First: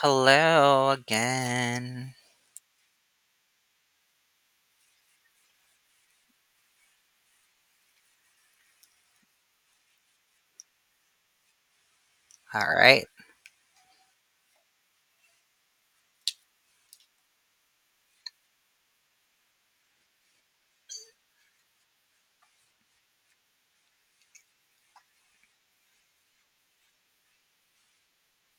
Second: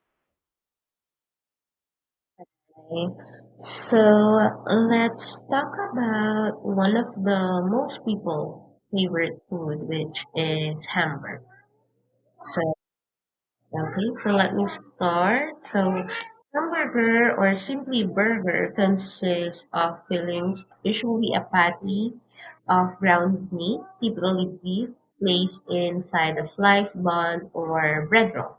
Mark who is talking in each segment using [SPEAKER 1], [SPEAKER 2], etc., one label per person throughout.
[SPEAKER 1] Hello again.
[SPEAKER 2] Okay, so let's talk about one of the most people favorite food, which is hamburger. So
[SPEAKER 1] All right.
[SPEAKER 2] Okay, so let me start. So, hamburger or simply burger consists of fillings, usually a patty of ground meat, typically beef, placed inside a sliced bun or bread roll.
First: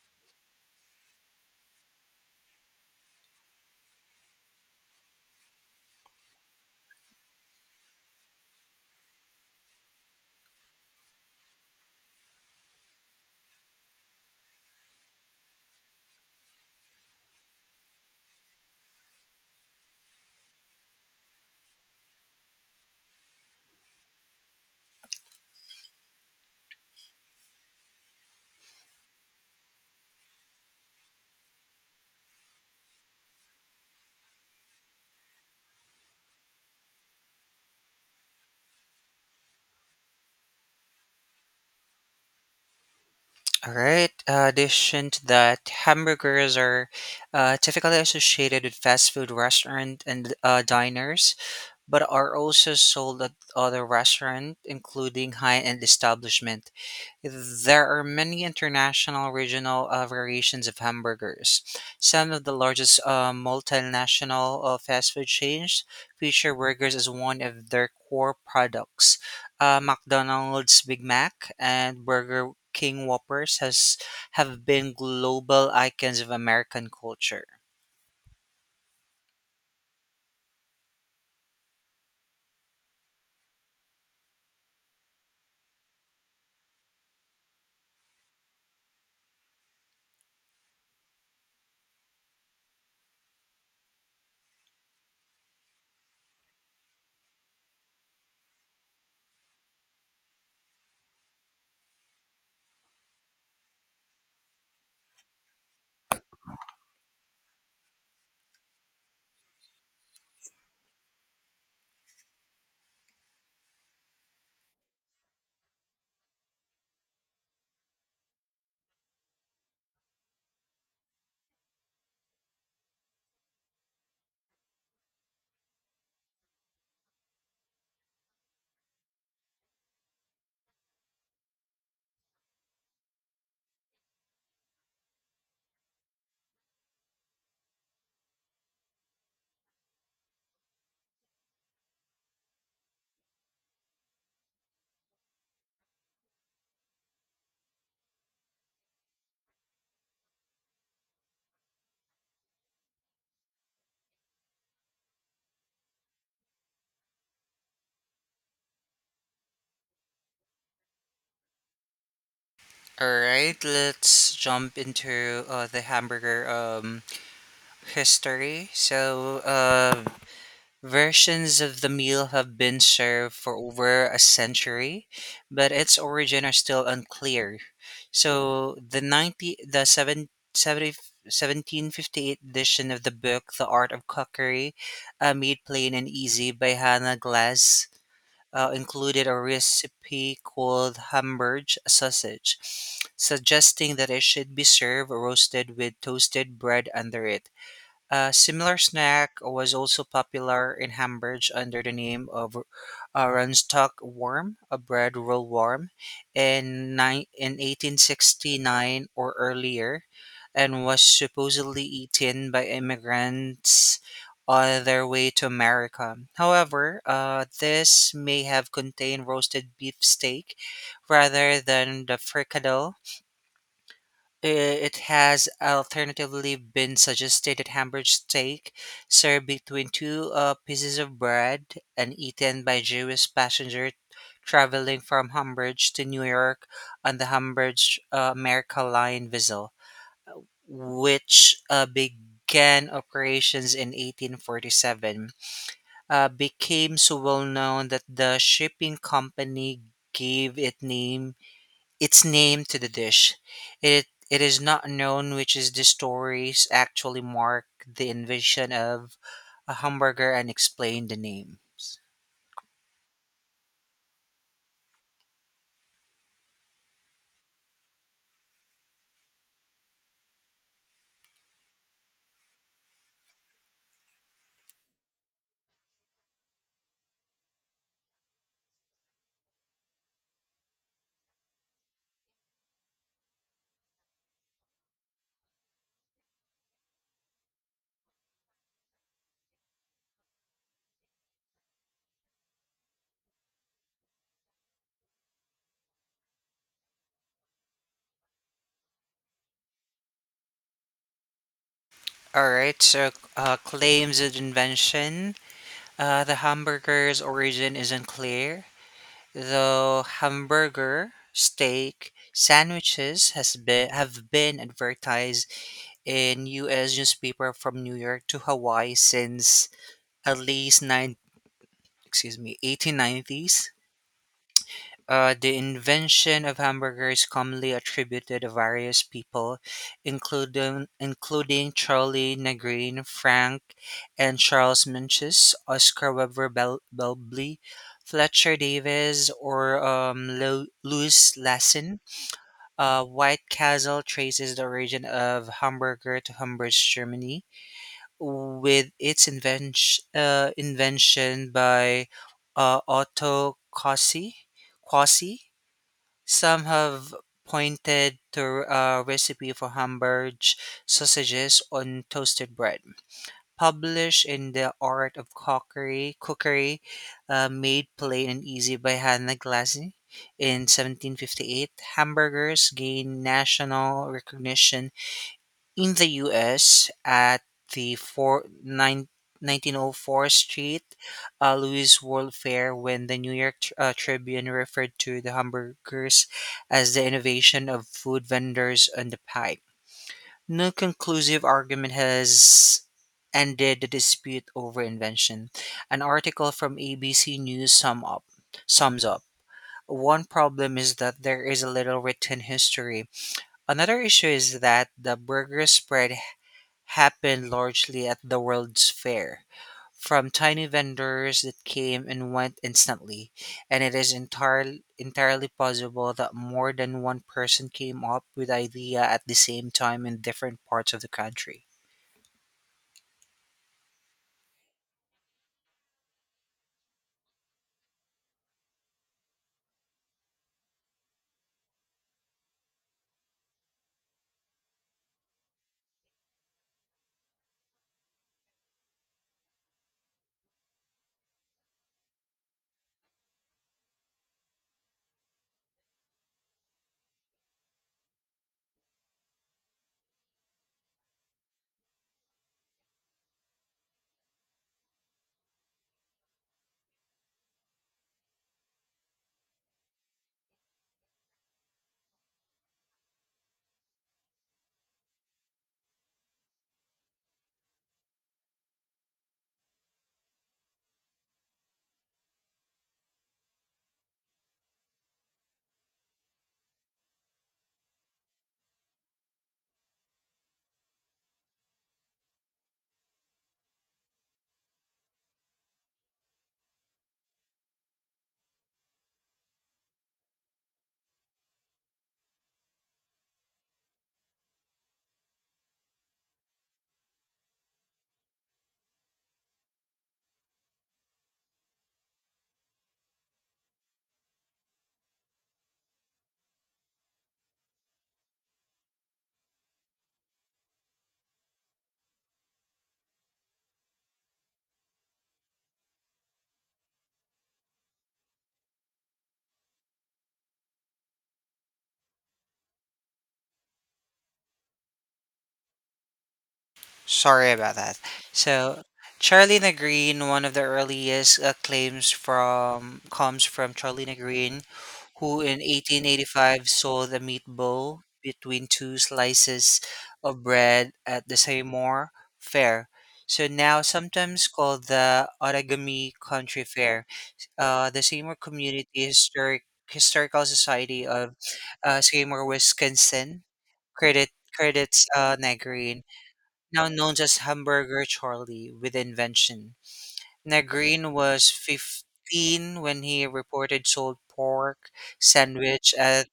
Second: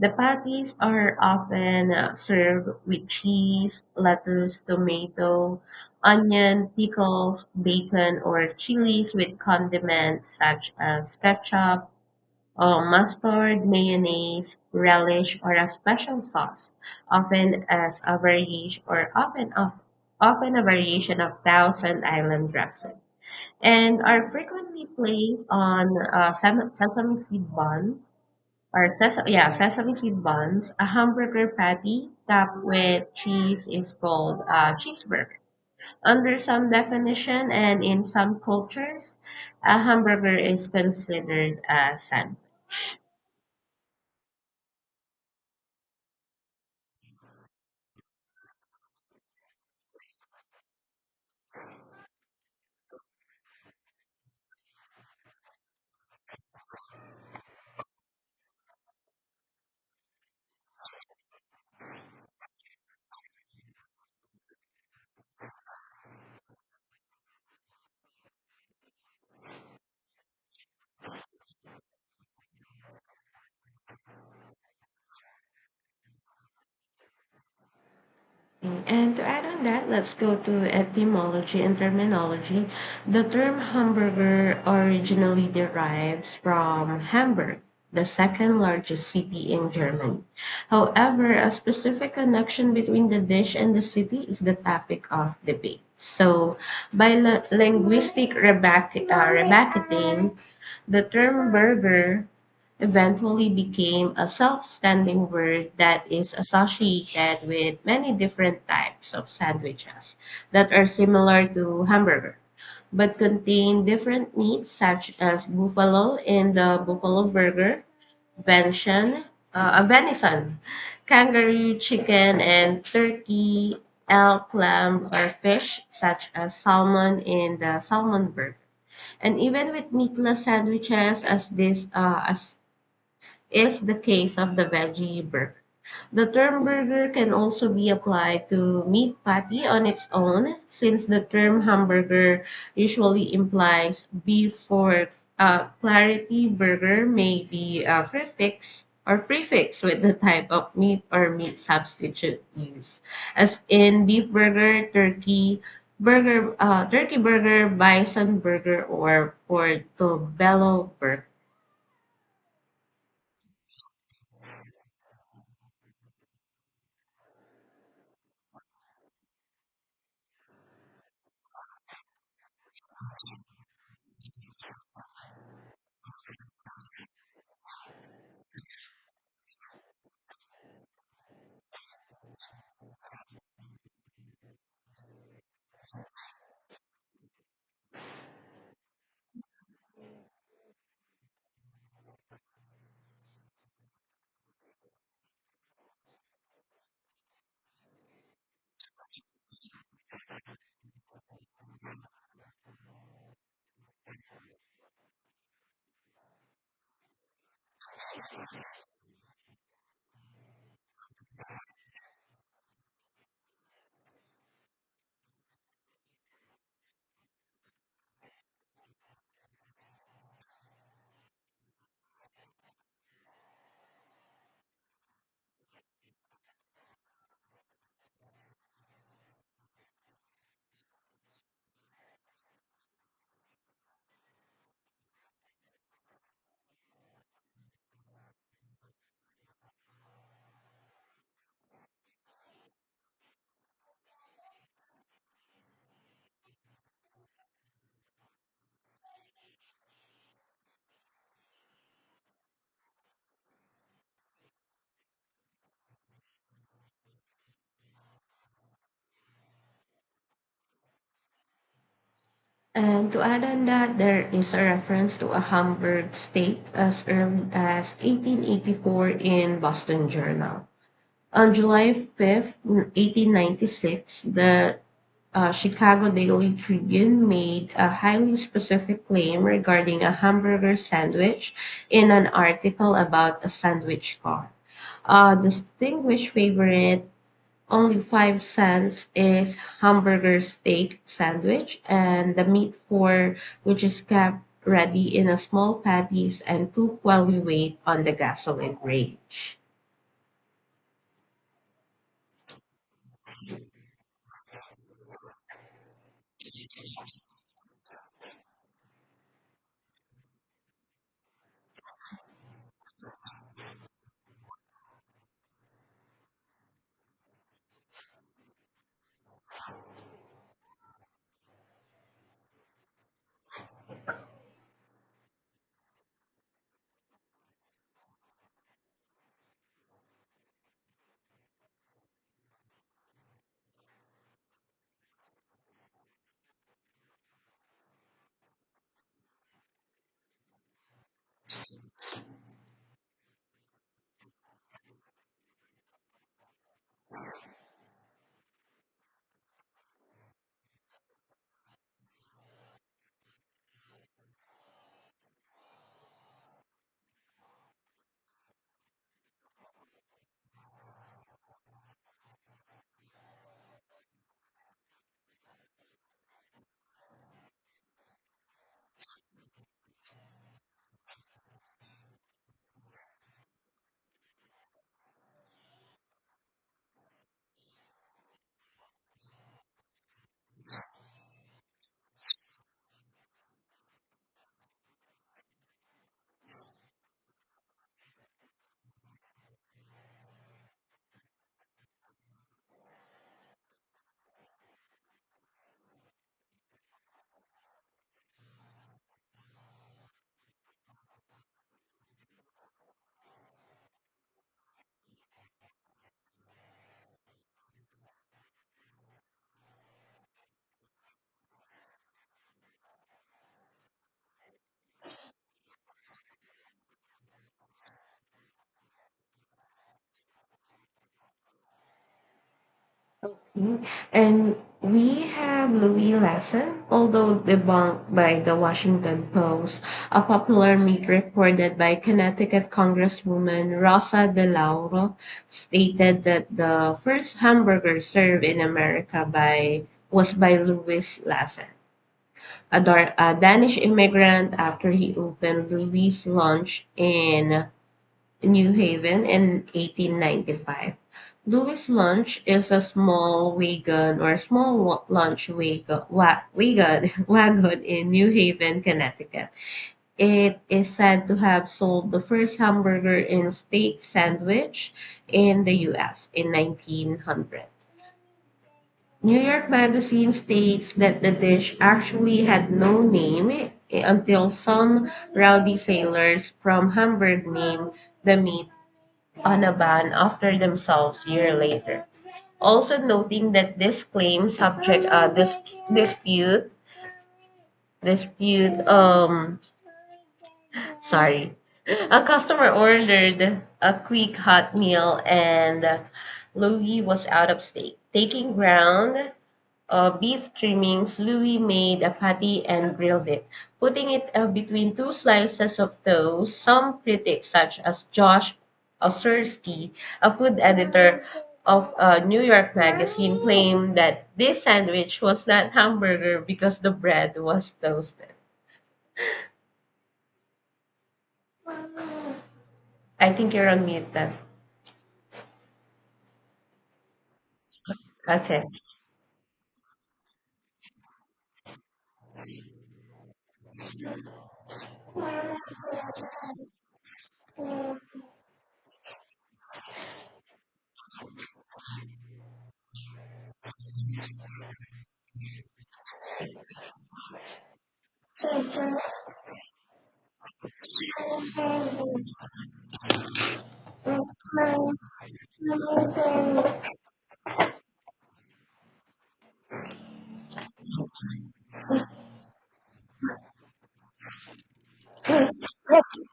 [SPEAKER 2] The patties are often served with cheese, lettuce, tomato, onion, pickles, bacon, or chilies with condiments such as ketchup, or mustard, mayonnaise, relish, or a special sauce, often as a variation or often of often a variation of Thousand Island dressing, and are frequently placed on sesame seed buns or sesame seed buns. A hamburger patty topped with cheese is called a cheeseburger. Under some definition and in some cultures, a hamburger is considered a sandwich.
[SPEAKER 1] All right. Addition to that, hamburgers are typically associated with fast food restaurant and diners, but are also sold at other restaurants, including high-end establishment. There are many international regional variations of hamburgers. Some of the largest multinational fast food chains feature burgers as one of their core products. McDonald's Big Mac and Burger King Whoppers has have been global icons of American culture.
[SPEAKER 2] And to add on that, let's go to etymology and terminology. The term hamburger originally derives from Hamburg, the second largest city in Germany. However, a specific connection between the dish and the city is the topic of debate. So, by linguistic rebacketing, the term burger eventually became a self-standing word that is associated with many different types of sandwiches that are similar to hamburger but contain different meats such as buffalo in the buffalo burger, venison, venison, kangaroo chicken and turkey, elk, lamb or fish such as salmon in the salmon burger. And even with meatless sandwiches as this as is the case of the veggie burger. The term burger can also be applied to meat patty on its own, since the term hamburger usually implies beef for clarity. Burger may be a prefix or prefix with the type of meat or meat substitute used, as in beef burger, turkey burger, bison burger, or portobello burger.
[SPEAKER 1] All right, let's jump into the hamburger history. Versions of the meal have been served for over a century, but its origin are still unclear. So the 90 the 7, 70, 1758 edition of the book The Art of Cookery, made plain and easy by Hannah Glass, included a recipe called Hamburg sausage, suggesting that it should be served roasted with toasted bread under it. A similar snack was also popular in Hamburg under the name of Rundstock worm, a bread roll worm, in 1869 or earlier, and was supposedly eaten by immigrants on their way to America. However, this may have contained roasted beef steak rather than the fricadelle. I- It has alternatively been suggested that Hamburg steak, served between two pieces of bread and eaten by Jewish passenger traveling from Hamburg to New York on the Hamburg America Line vessel, which began operations in 1847, became so well known that the shipping company gave it name its name to the dish. It is not known which is the stories actually mark the invention of a hamburger and explain the names.
[SPEAKER 2] And to add on that, there is a reference to a Hamburg steak as early as 1884 in Boston Journal. On July 5th, 1896, the Chicago Daily Tribune made a highly specific claim regarding a hamburger sandwich in an article about a sandwich car. A distinguished favorite only 5 cents is hamburger steak sandwich, and the meat for which is kept ready in a small patties and cooked while we wait on the gasoline range.
[SPEAKER 1] All right, so claims of invention. The hamburger's origin is unclear, though hamburger, steak, sandwiches has been have been advertised in U.S. newspaper from New York to Hawaii since at least nine excuse me 1890s. The invention of hamburger is commonly attributed to various people, including Charlie Negrene, Frank, and Charles Minchus, Oscar Weber Belbly, Fletcher Davis, or Louis Lassen. White Castle traces the origin of hamburger to Hamburg, Germany, with its invention by Otto Cossey. Quasi some have pointed to a recipe for Hamburg sausages on toasted bread, published in The Art of Cookery, Made Plain and Easy by Hannah Glasny. In 1758, hamburgers gained national recognition in the US, at the Nineteen O Four Street, Louis World Fair, when the New York Tribune referred to the hamburgers as the innovation of food vendors on the pie. No conclusive argument has ended the dispute over invention. An article from ABC News sums up. One problem is that there is a little written history. Another issue is that the burger spread happened largely at the World's Fair, from tiny vendors that came and went instantly, and it is entirely possible that more than one person came up with idea at the same time in different parts of the country.
[SPEAKER 2] Mm. And we have Louis Lassen, although debunked by the Washington Post, a popular myth reported by Connecticut Congresswoman Rosa DeLauro stated that the first hamburger served in America by was by Louis Lassen, a Danish immigrant after he opened Louis' Lunch in New Haven in 1895. Louis Lunch is a small wagon or small wa- lunch wagon, wa- wagon, wagon in New Haven, Connecticut. It is said to have sold the first hamburger and steak sandwich in the US in 1900. New York Magazine states that the dish actually had no name until some rowdy sailors from Hamburg named the meat on a ban after themselves year later. Also noting that this claim subject this dispute dispute sorry a customer ordered a quick hot meal and Louis was out of state, taking ground beef trimmings, Louis made a patty and grilled it, putting it between two slices of toast. Some critics, such as Josh Osersky, a food editor of New York Magazine, claimed that this sandwich was not hamburger because the bread was toasted. I think you're on mute then.
[SPEAKER 1] Sorry about that.
[SPEAKER 2] Okay.
[SPEAKER 1] So, Charlie na Green, one of the earliest claims from comes from Charlie na Green, who in 1885 sold a meatball between two slices of bread at the Seymour Fair. So now sometimes called the Origami Country Fair. The Seymour Community Historic Historical Society of Seymour, Wisconsin credit credits Negrin, now known as Hamburger Charlie, with the invention. Negrine was 15 when he reported sold pork sandwich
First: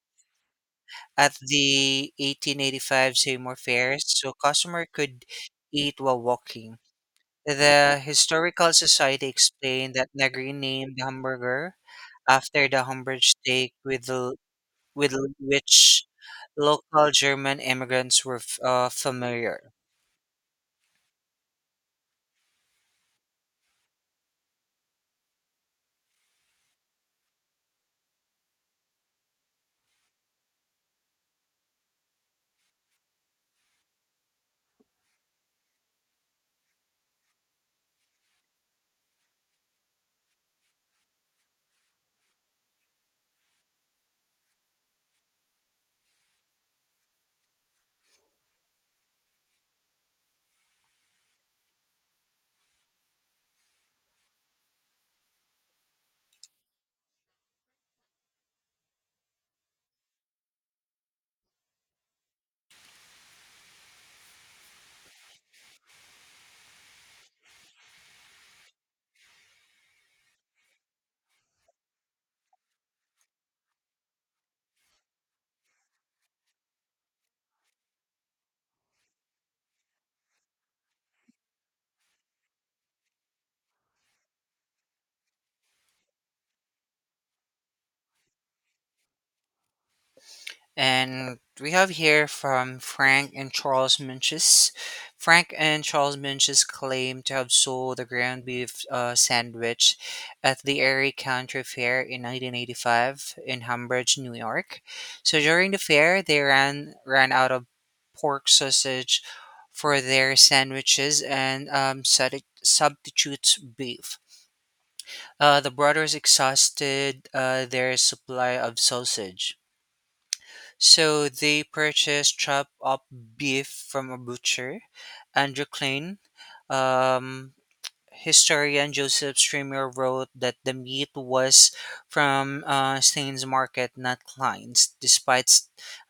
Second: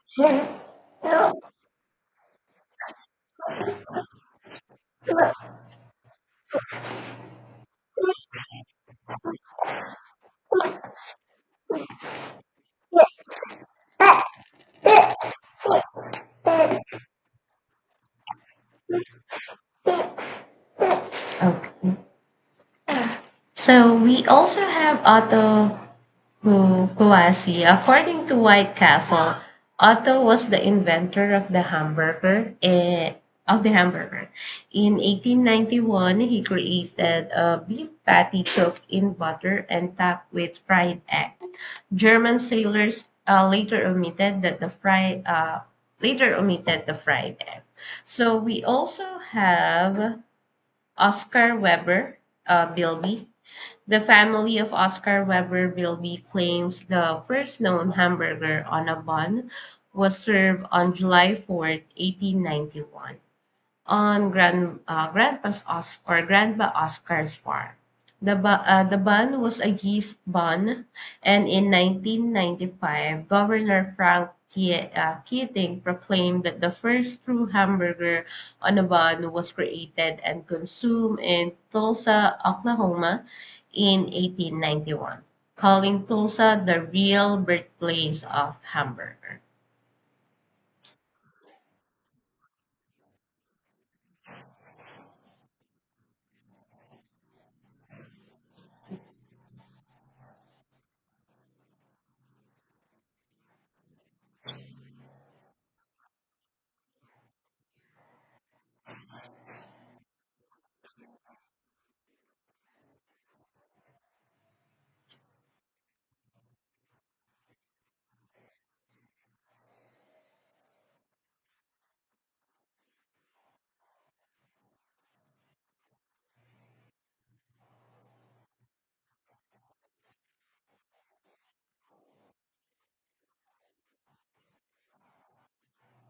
[SPEAKER 1] at the 1885 Seymour Fair, so customer could eat while walking. The Historical Society explained that Negrine
[SPEAKER 2] Okay.
[SPEAKER 1] named the hamburger after the Hamburg steak with which local German immigrants were familiar.
[SPEAKER 2] So we also have other Who Kouassi. According to White Castle, Otto was the inventor of the hamburger. Of the hamburger. In 1891, he created a beef patty cooked in butter and topped with fried egg. German sailors later omitted that the fried later omitted the fried egg. So we also have Oscar Weber, Bilby, the family of Oscar Weber Bilby claims the first known hamburger on a bun was served on July 4th, 1891 on Grandpa's or Grandpa Oscar's farm. The ban was a yeast ban, and in 1995, Governor Frank Keating proclaimed that the first true hamburger on a bun was created and consumed in Tulsa, Oklahoma, in 1891, calling Tulsa the real birthplace of hamburger.
[SPEAKER 1] And we have here from Frank and Charles Minches. Frank and Charles Minches claim to have sold a ground beef sandwich at the Erie County Fair in 1985 in Hambridge, New York. So during the fair, they ran out of pork sausage for their sandwiches and substitutes beef. The brothers exhausted their supply of sausage. So they purchased chopped up beef from a butcher, Andrew Klein. Um, Historian Joseph Streamer wrote that the meat was from Stein's market, not Klein's, despite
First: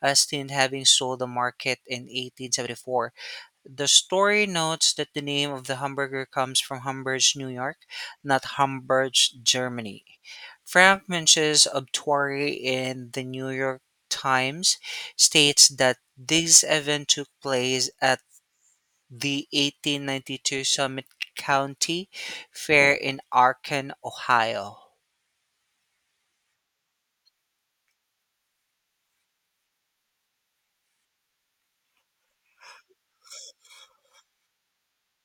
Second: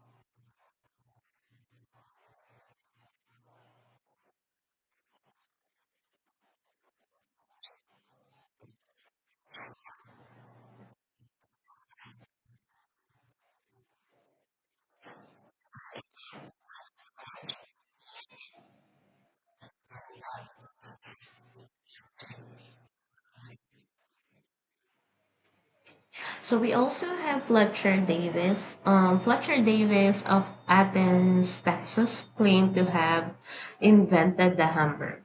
[SPEAKER 1] Stein having sold the market in 1874. The story notes that the name of the hamburger comes from Hamburg, New York, not Hamburg, Germany. Frank Munch's obituary in the New York Times states that this event took place at the 1892 Summit County Fair in Akron, Ohio.
[SPEAKER 2] So we also have Fletcher Davis. Fletcher Davis of Athens, Texas, claimed to have invented the hamburger.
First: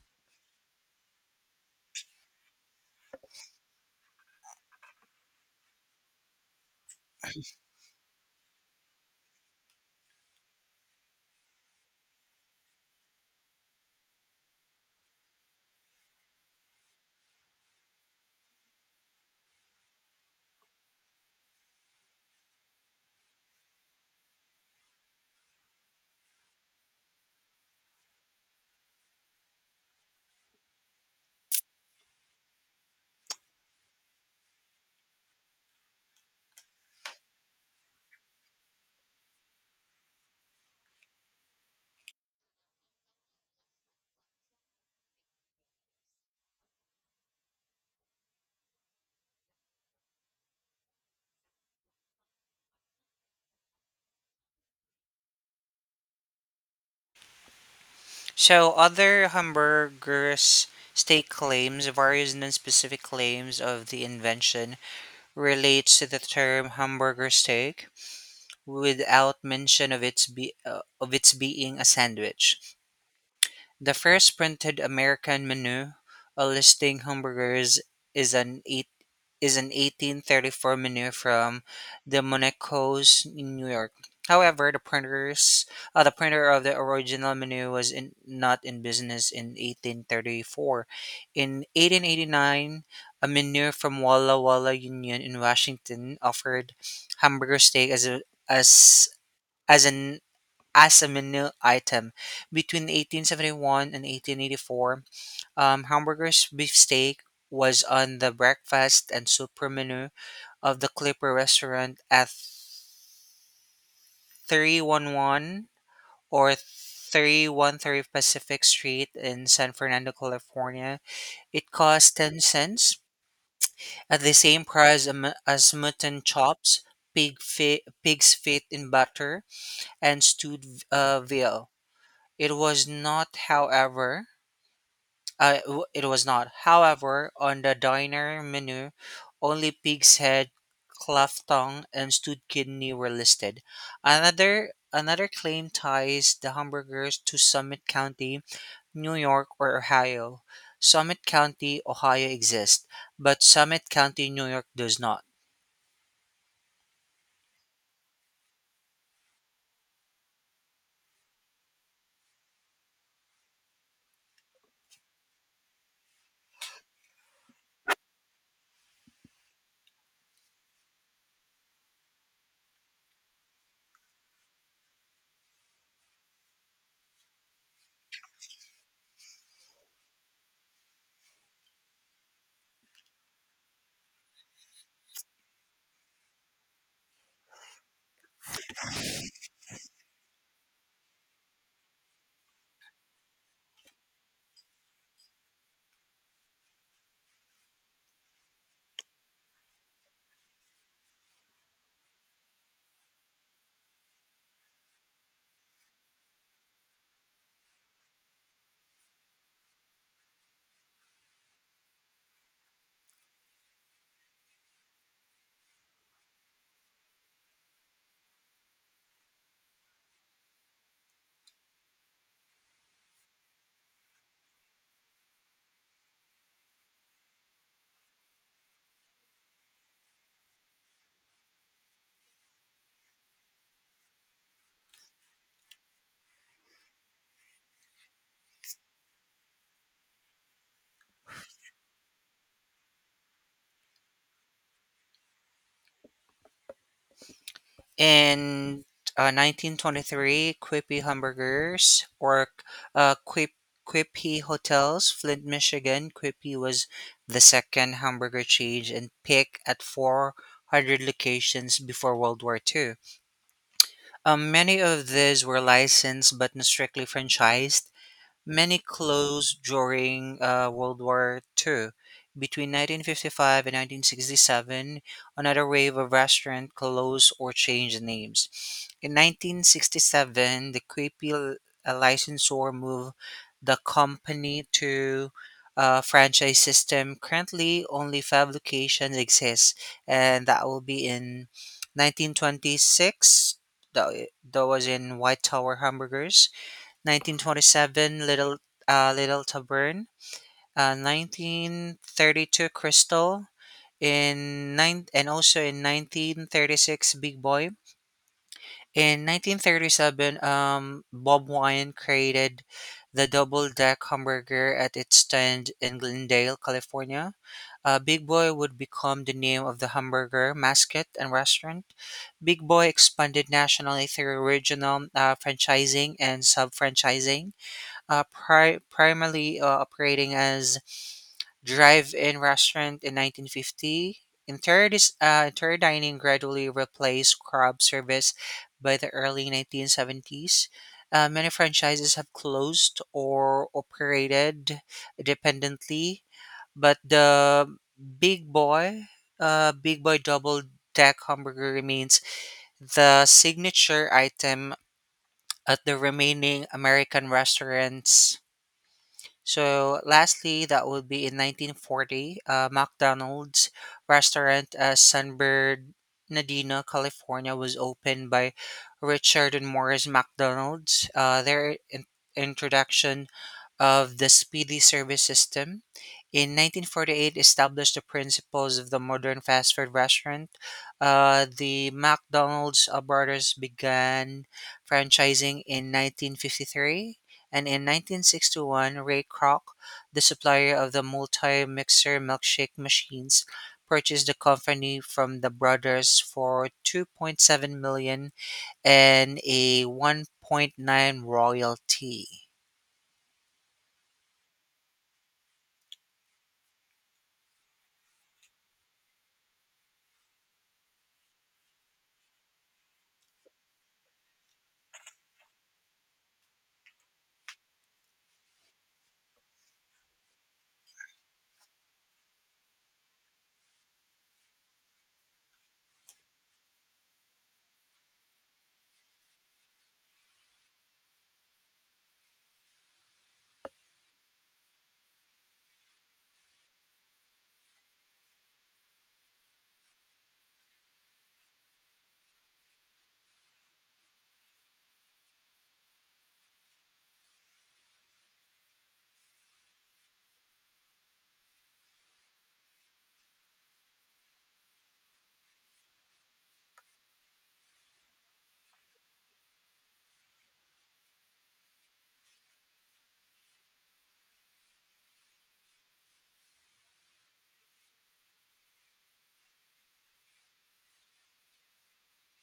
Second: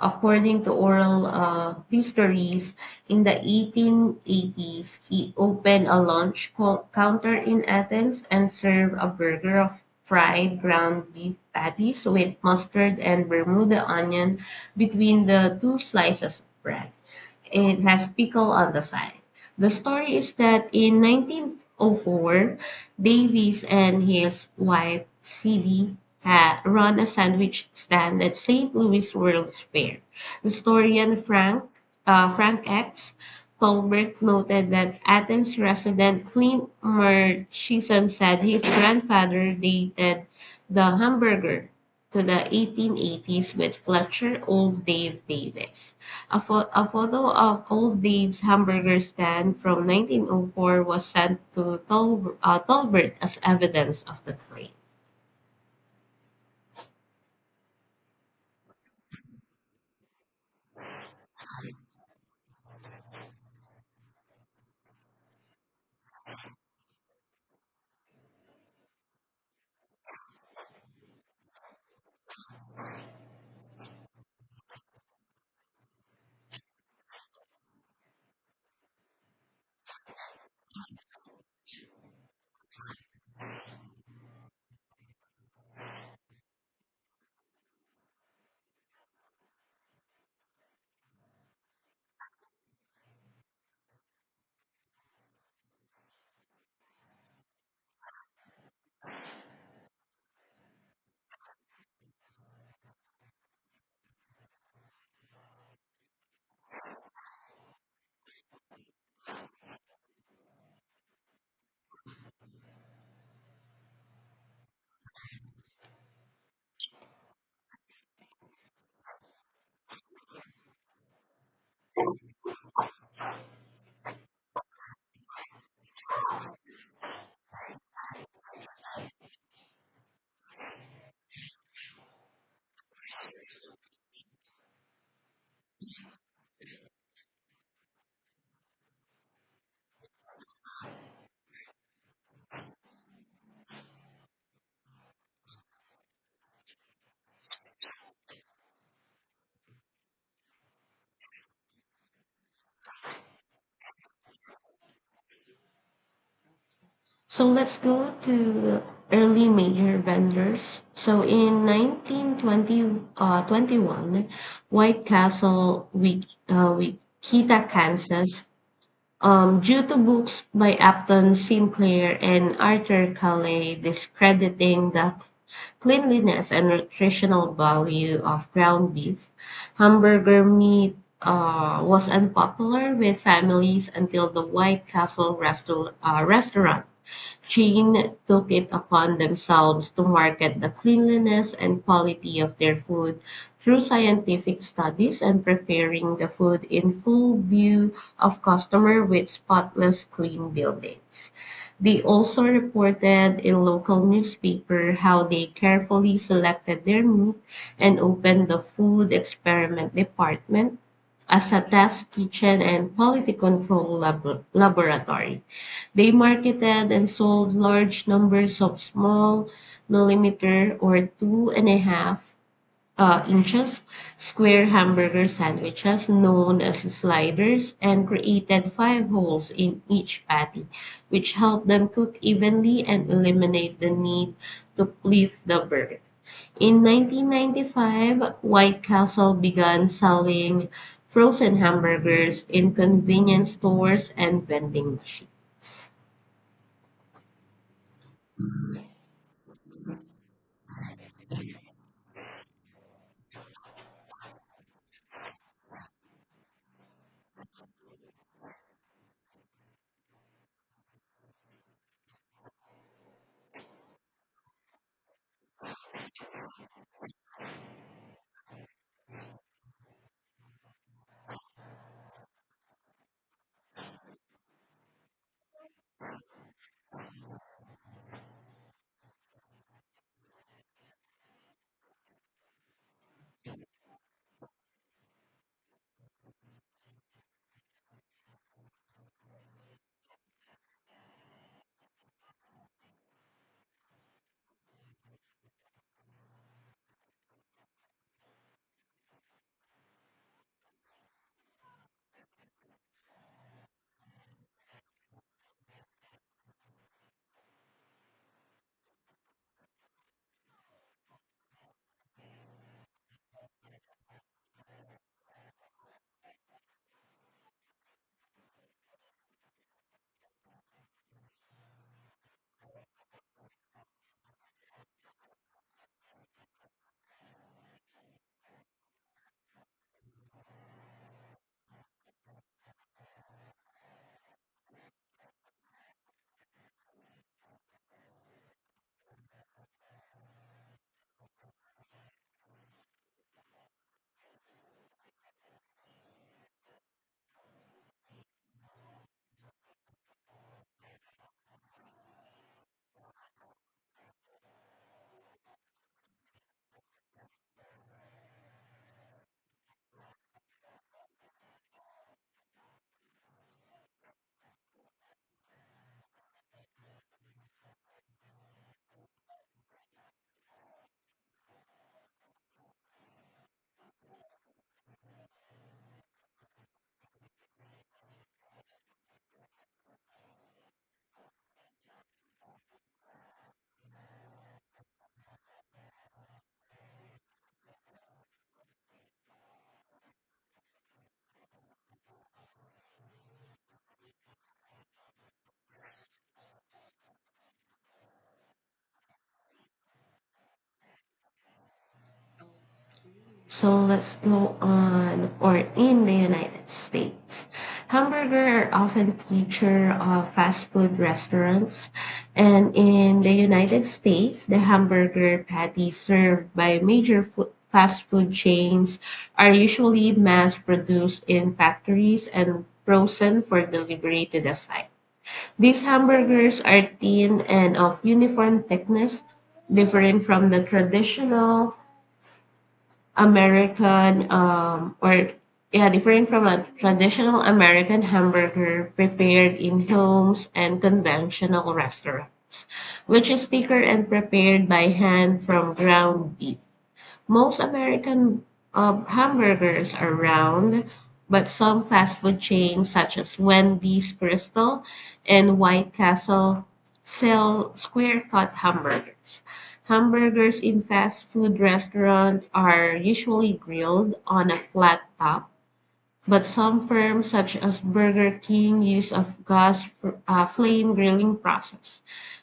[SPEAKER 2] According to oral histories, in the 1880s, he opened a lunch counter in Athens and served a burger of fried ground beef patties with mustard and Bermuda onion between the two slices of bread. It has pickle on the side. The story is that in 1904, Davies and his wife, Sidney, run a sandwich stand at St. Louis World's Fair. Historian Frank X. Tolbert noted that Athens resident Clint Murchison said his grandfather dated the hamburger to the 1880s with Fletcher Old Dave Davis. A photo of Old Babe's hamburger stand from 1904 was sent to Tolbert as evidence of the claim.
[SPEAKER 1] So other hamburgers state claims, various non-specific claims of the invention relates to the term hamburger steak without mention of its being a sandwich. The first printed American menu listing hamburgers is an eight is an 1834 menu from the Monaco's in New York. However, the printer of the original menu was not in business in 1834. In 1889, a menu from Walla Walla Union in Washington offered hamburger steak as a as as an as a menu item. Between 1871 and 1884, hamburgers beefsteak was on the breakfast and super menu of the Clipper restaurant at 311 or 313 Pacific Street in San Fernando, California. It cost 10 cents at the same price as mutton chops, pig's feet in butter, and stewed veal. It was not, however, it was not, however, on the diner menu, only pig's head, cleft tongue, and stewed kidney were listed. Another claim ties the hamburgers to Summit County, New York, or Ohio. Summit County, Ohio exists, but Summit County, New York does not.
[SPEAKER 2] So let's go to early major vendors. So in 1920, 21, White Castle, Wikita, Kansas. Due to books by Upton Sinclair and Arthur Caley discrediting the cleanliness and nutritional value of ground beef, hamburger meat was unpopular with families until the White Castle restaurant chain took it upon themselves to market the cleanliness and quality of their food through scientific studies and preparing the food in full view of customer with spotless clean buildings. They also reported in local newspaper how they carefully selected their meat and opened the food experiment department as a test kitchen and quality control laboratory. They marketed and sold large numbers of small millimeter or two and a half inches square hamburger sandwiches known as sliders and created five holes in each patty, which helped them cook evenly and eliminate the need to pleat the burger. In 1995, White Castle began selling frozen hamburgers in convenience stores and vending machines.
[SPEAKER 1] In 1923, Quippy Hamburgers or uh, Quip, Quippy Hotels, Flint, Michigan. Quippy was the second hamburger chain in pick at 400 locations before World War II. Many of these were licensed but not strictly franchised. Many closed during World War II. Between 1955 and 1967, another wave of restaurants closed or changed names. In 1967, the licensor moved the company to a franchise system. Currently, only five locations exist, and that will be in 1926. That was in White Tower Hamburgers. 1927 Little Tavern, 1932 Crystal, in nine and also in 1936 Big Boy. In 1937, Bob Wine created the double deck hamburger at its stand in Glendale, California. Big Boy would become the name of the hamburger mascot and restaurant. Big Boy expanded nationally through regional franchising and sub franchising primarily operating as drive-in restaurant in 1950. Interior dining gradually replaced crab service by the early 1970s. Many franchises have closed or operated independently, but the Big Boy, Big Boy Double Deck Hamburger remains the signature item at the remaining American restaurants. So, lastly, that would be in 1940. McDonald's restaurant at San Bernardino, California, was opened by Richard and Morris McDonald's. Their introduction of the speedy service system. In 1948, established the principles of the modern fast food restaurant. The McDonald's brothers began franchising in 1953, and in 1961, Ray Kroc, the supplier of the multi-mixer milkshake machines, purchased the company from the brothers for 2.7 million and a 1.9 royalty.
[SPEAKER 2] So let's go on or in the United States. Hamburger are often feature of fast food restaurants and in the United States, the hamburger patties served by major food, fast food chains are usually mass produced in factories and frozen for delivery to the site. These hamburgers are thin and of uniform thickness, differing from the traditional American, or yeah, different from a traditional American hamburger prepared in homes and conventional restaurants, which is thicker and prepared by hand from ground beef. Most American hamburgers are round, but some fast food chains such as Wendy's Crystal and White Castle sell square-cut hamburgers. Hamburgers in fast food restaurants are usually grilled on a flat top but some firms, such as Burger King, use a gas flame grilling process.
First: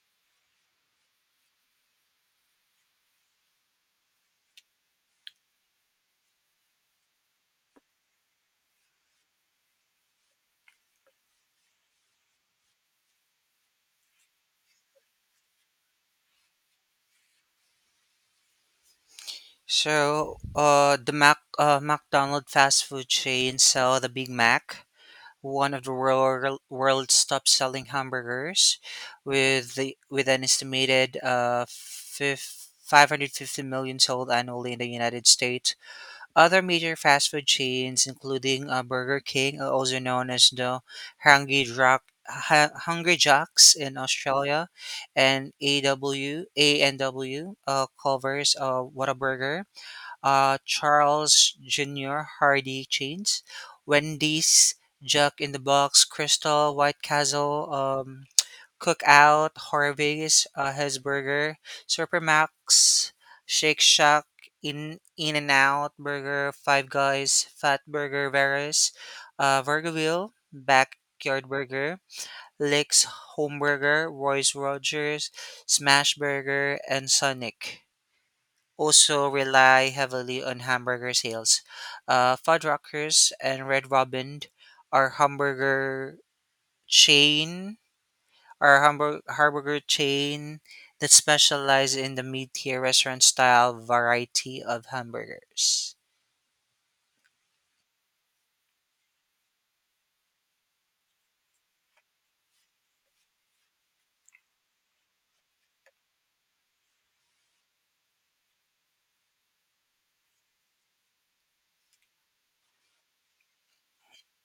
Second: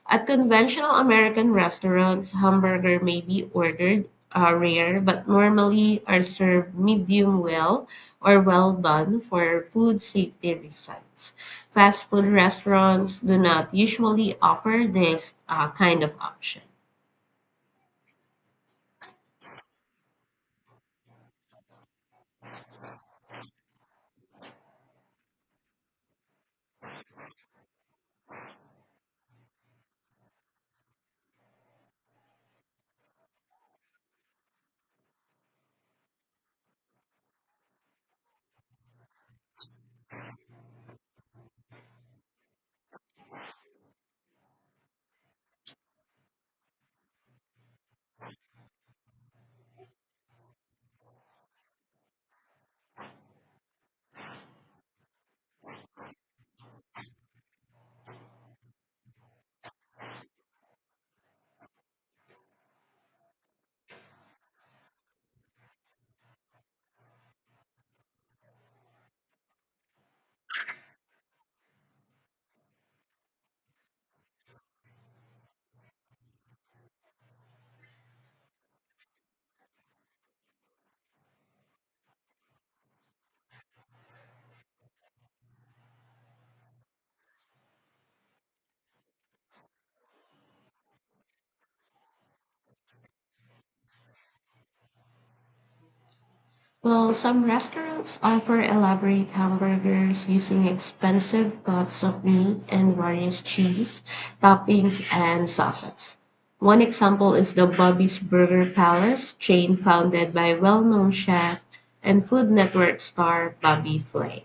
[SPEAKER 2] At conventional American restaurants, hamburger may be ordered rare, but normally are served medium well or well done for food safety reasons. Fast food restaurants do not usually offer this kind of option.
[SPEAKER 1] So, the Mac McDonald fast food chain sell the Big Mac, one of the world's top selling hamburgers, with an estimated 550 million sold annually in the United States. Other major fast food chains, including Burger King, also known as the Hungry Jack, Hungry Jacks in Australia, and AW, and w uh, covers uh, Whataburger, Charles Jr., Hardy Chains, Wendy's, Jack in the Box, Crystal, White Castle, Cookout, Harvey's, His Burger, Supermax, Shake Shack, In and Out Burger, Five Guys, Fat Burger, Varus, Burger Wheel, Backyard Burger, Lick's Home Burger, Royce Rogers, Smash Burger, and Sonic also rely heavily on hamburger sales. Fuddruckers and Red Robin are hamburger chain are hamburg- hamburger chain that specialize in the mid-tier restaurant style variety of hamburgers.
[SPEAKER 2] Well, some restaurants offer elaborate hamburgers using expensive cuts of meat and various cheese, toppings, and sauces. One example is the Bobby's Burger Palace chain founded by well known chef and Food Network star Bobby Flay.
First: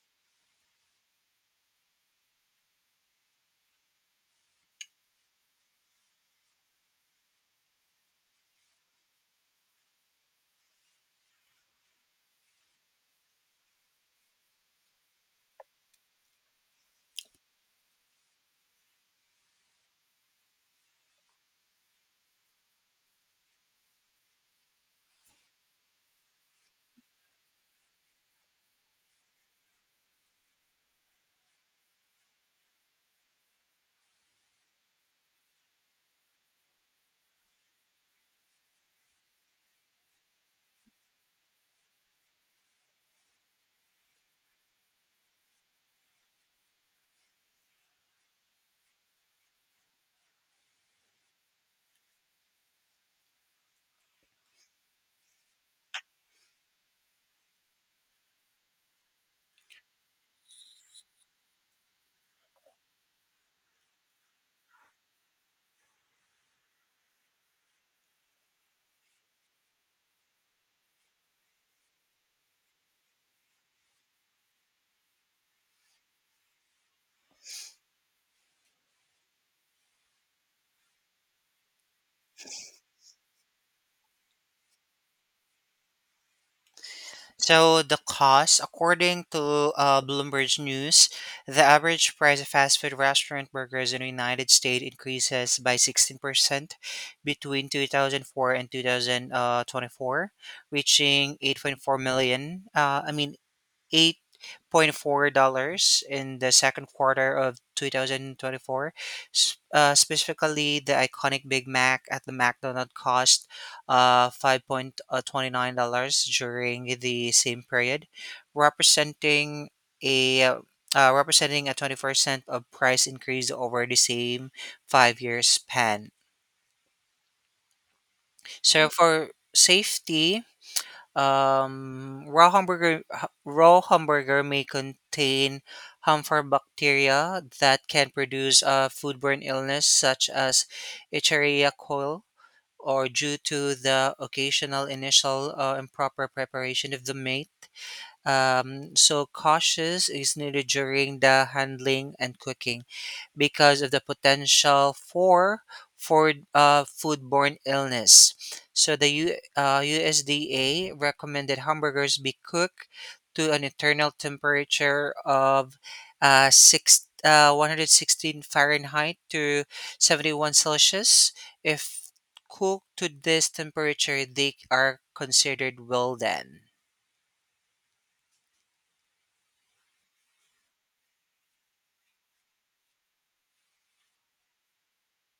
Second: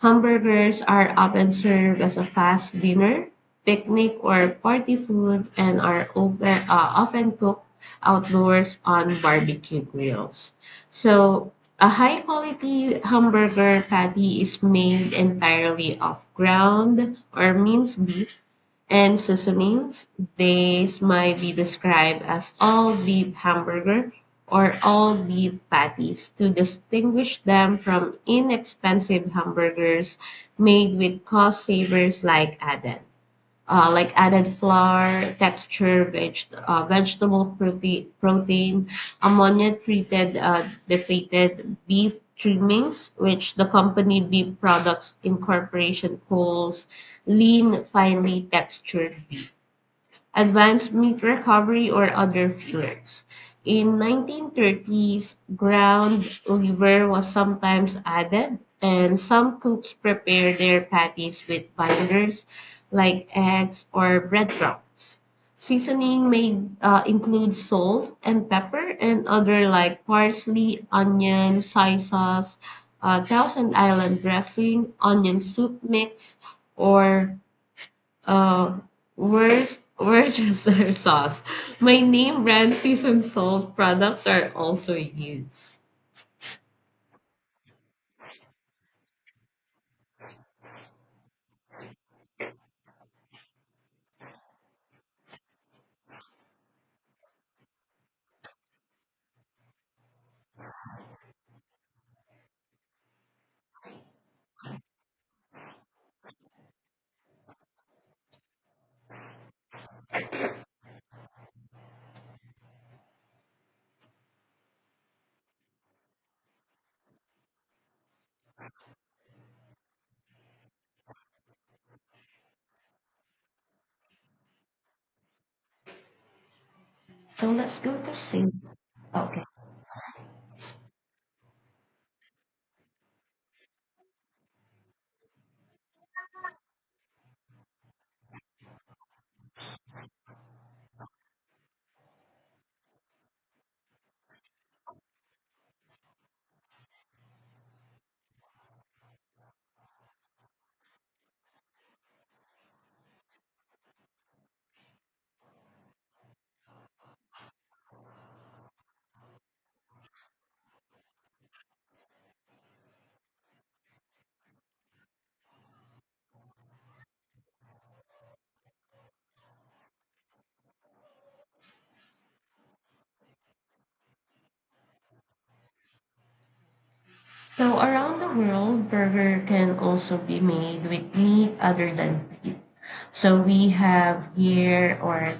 [SPEAKER 2] Hamburgers are often served as a fast dinner, picnic, or party food and are often cooked outdoors on barbecue grills. So, a high quality hamburger patty is made entirely of ground or minced beef and seasonings. These might be described as all beef hamburger or all beef patties to distinguish them from inexpensive hamburgers made with cost savers like Aden, like added flour, texture, vegetable protein, ammonia treated deflated beef trimmings, which the company Beef Products Incorporation calls lean, finely textured advanced meat recovery, or other fillers. In 1930s, ground liver was sometimes added, and some cooks prepare their patties with binders like eggs or breadcrumbs. Seasoning may include salt and pepper and other like parsley, onion, soy sauce, Thousand Island dressing, onion soup mix, or uh, where's Worcestershire sauce? My name brand seasoned salt products are also used.
[SPEAKER 1] So the cost, according to Bloomberg News, the average price of fast food restaurant burgers in the United States increases by 16% between 2004 and 2024, reaching 8.4 million. $8.4 in the second quarter of 2024. Specifically, the iconic Big Mac at the McDonald's cost $5.29 during the same period, representing a uh, representing a 24% of price increase over the same 5 years span.
[SPEAKER 2] So let's go to season.
[SPEAKER 1] So for safety, raw hamburger may contain harmful bacteria that can produce a foodborne illness such as Escherichia coli, or due to the occasional initial improper preparation of the meat. So cautious is needed during the handling and cooking because of the potential for foodborne illness. So the USDA recommended hamburgers be cooked to an internal temperature of 116 Fahrenheit to 71 Celsius. If cooked to this temperature, they are considered well done.
[SPEAKER 2] So around the world, burger can also be made with meat other than beef. So we have here, or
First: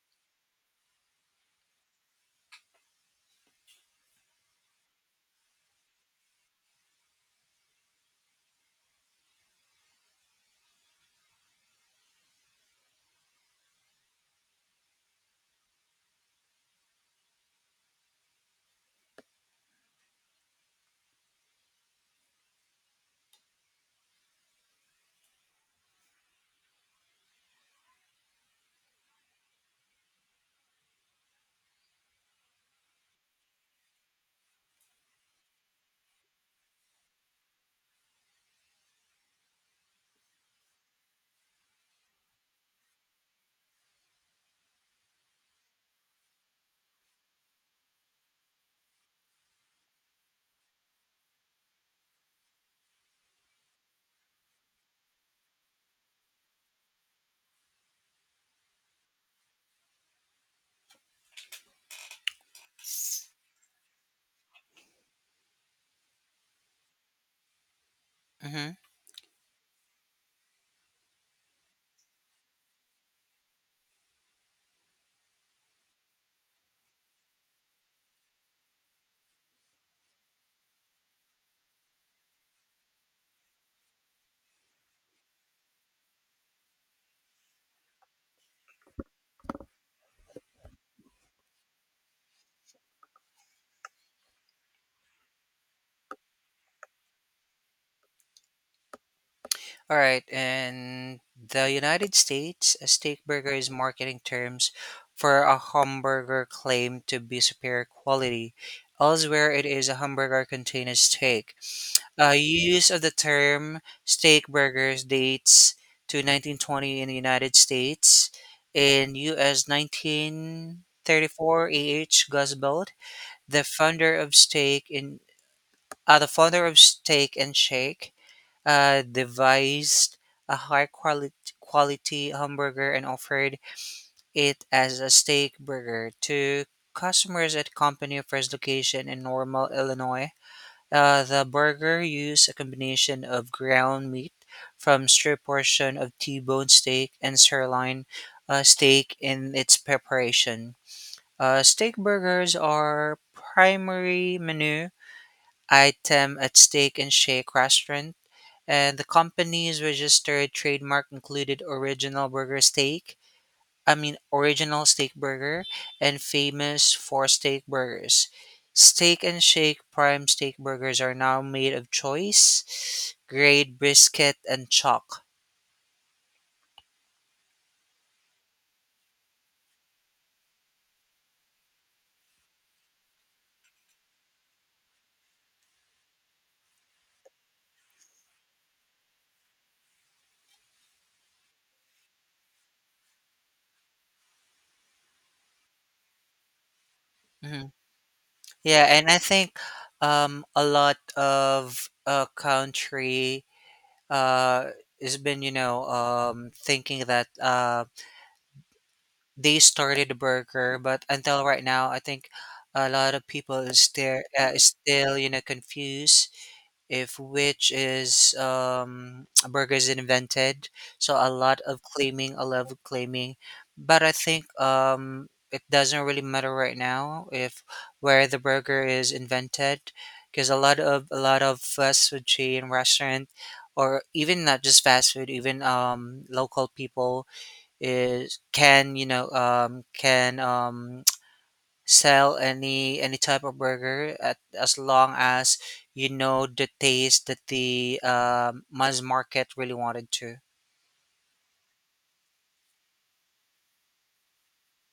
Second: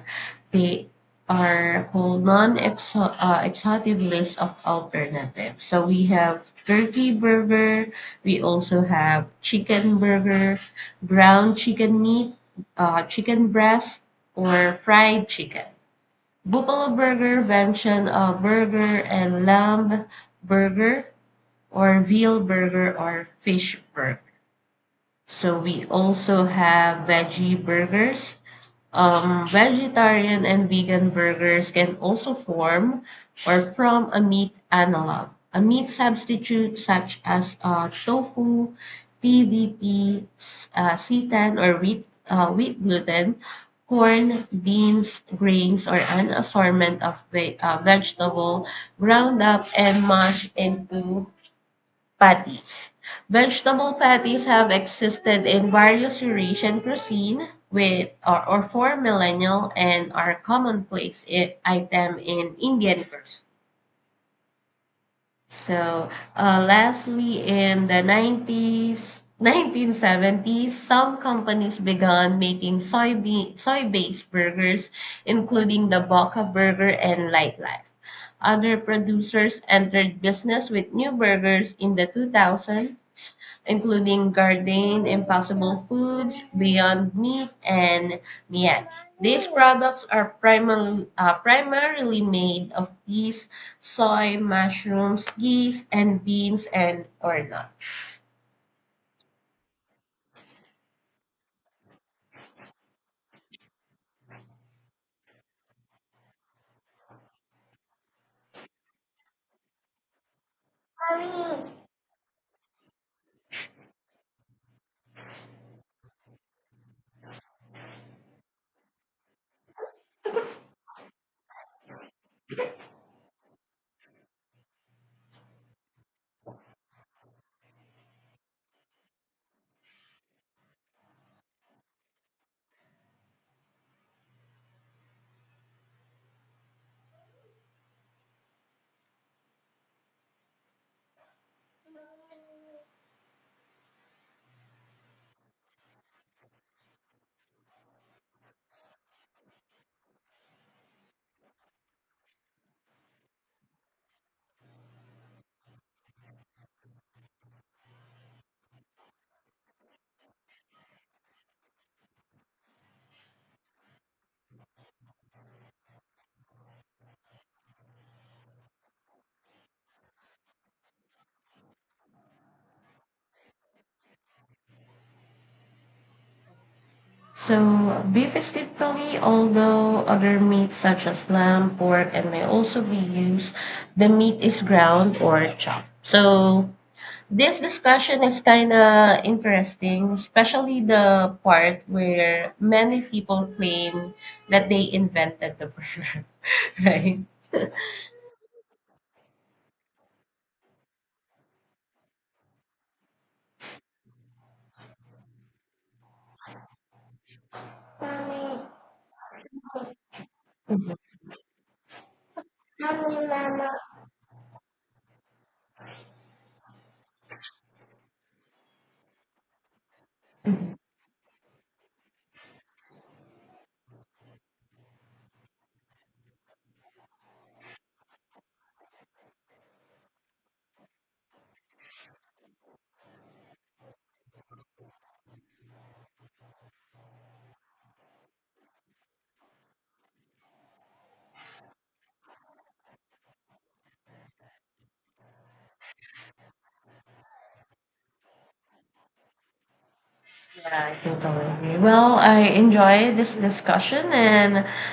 [SPEAKER 2] they are called non-exhaustive exhaustive list of alternatives. So we have turkey burger. We also have chicken burger, ground chicken meat, chicken breast, or fried chicken. Buffalo burger, venison burger, and lamb burger or veal burger or fish burger. So we also have veggie burgers. Vegetarian and vegan burgers can also form or from a meat analog. A meat substitute such as tofu, TVP, seitan or wheat gluten, corn, beans, grains, or an assortment of vegetable ground up and mashed into Patties. Vegetable patties have existed in various Eurasian cuisine with or for millennia and are commonplace item in Indian cuisine. So, lastly, in the
[SPEAKER 1] Mhm.
[SPEAKER 2] 90s, 1970s, some companies began making soybean, soy-based burgers, including the Boca Burger and Lightlife. Other producers entered business with new burgers in the 2000s, including Gardein, Impossible Foods, Beyond Meat, and Mian. These products are primarily made of peas, soy, mushrooms, geese, and beans, and or not.
[SPEAKER 1] All right, in the United States, a steak burger is marketing terms for a hamburger claimed to be superior quality. Elsewhere, it is a hamburger containing steak. Use of the term steak burgers dates to 1920 in the United States. In U.S. 1934, A.H. Guzbelt, the founder of steak in the founder of Steak and Shake, devised a high quality quality hamburger and offered it as a steak burger to customers at company first location in Normal, Illinois. The burger used a combination of ground meat from strip portion of T-bone steak and sirloin steak in its preparation. Steak burgers are primary menu item at Steak and Shake restaurant and the company's registered trademark included Original Steak Burger, and Famous for Steak Burgers. Steak and Shake Prime Steak Burgers are now made of choice, grade brisket, and chalk.
[SPEAKER 2] So beef is typically, although other meats such as lamb, pork, and may also be used, the meat is ground or chopped. So this discussion is kind of interesting, especially the part where many people claim that they invented the burger, right?
[SPEAKER 1] Mhm. Yeah, and I think a lot of country uh, has been, you know, thinking that. They started the burger,
[SPEAKER 2] Mhm.
[SPEAKER 1] but until right now, I think a lot of people is still you know confused if which is burger is invented. So a lot of claiming, but I think it doesn't really matter right now if where the burger is invented, because a lot of fast food chain restaurant. Or even not just fast food, even local people is can you know can sell any type of burger as long as you know the taste that the mass market really wanted to
[SPEAKER 2] Yeah, I totally agree. Well, I enjoy this discussion and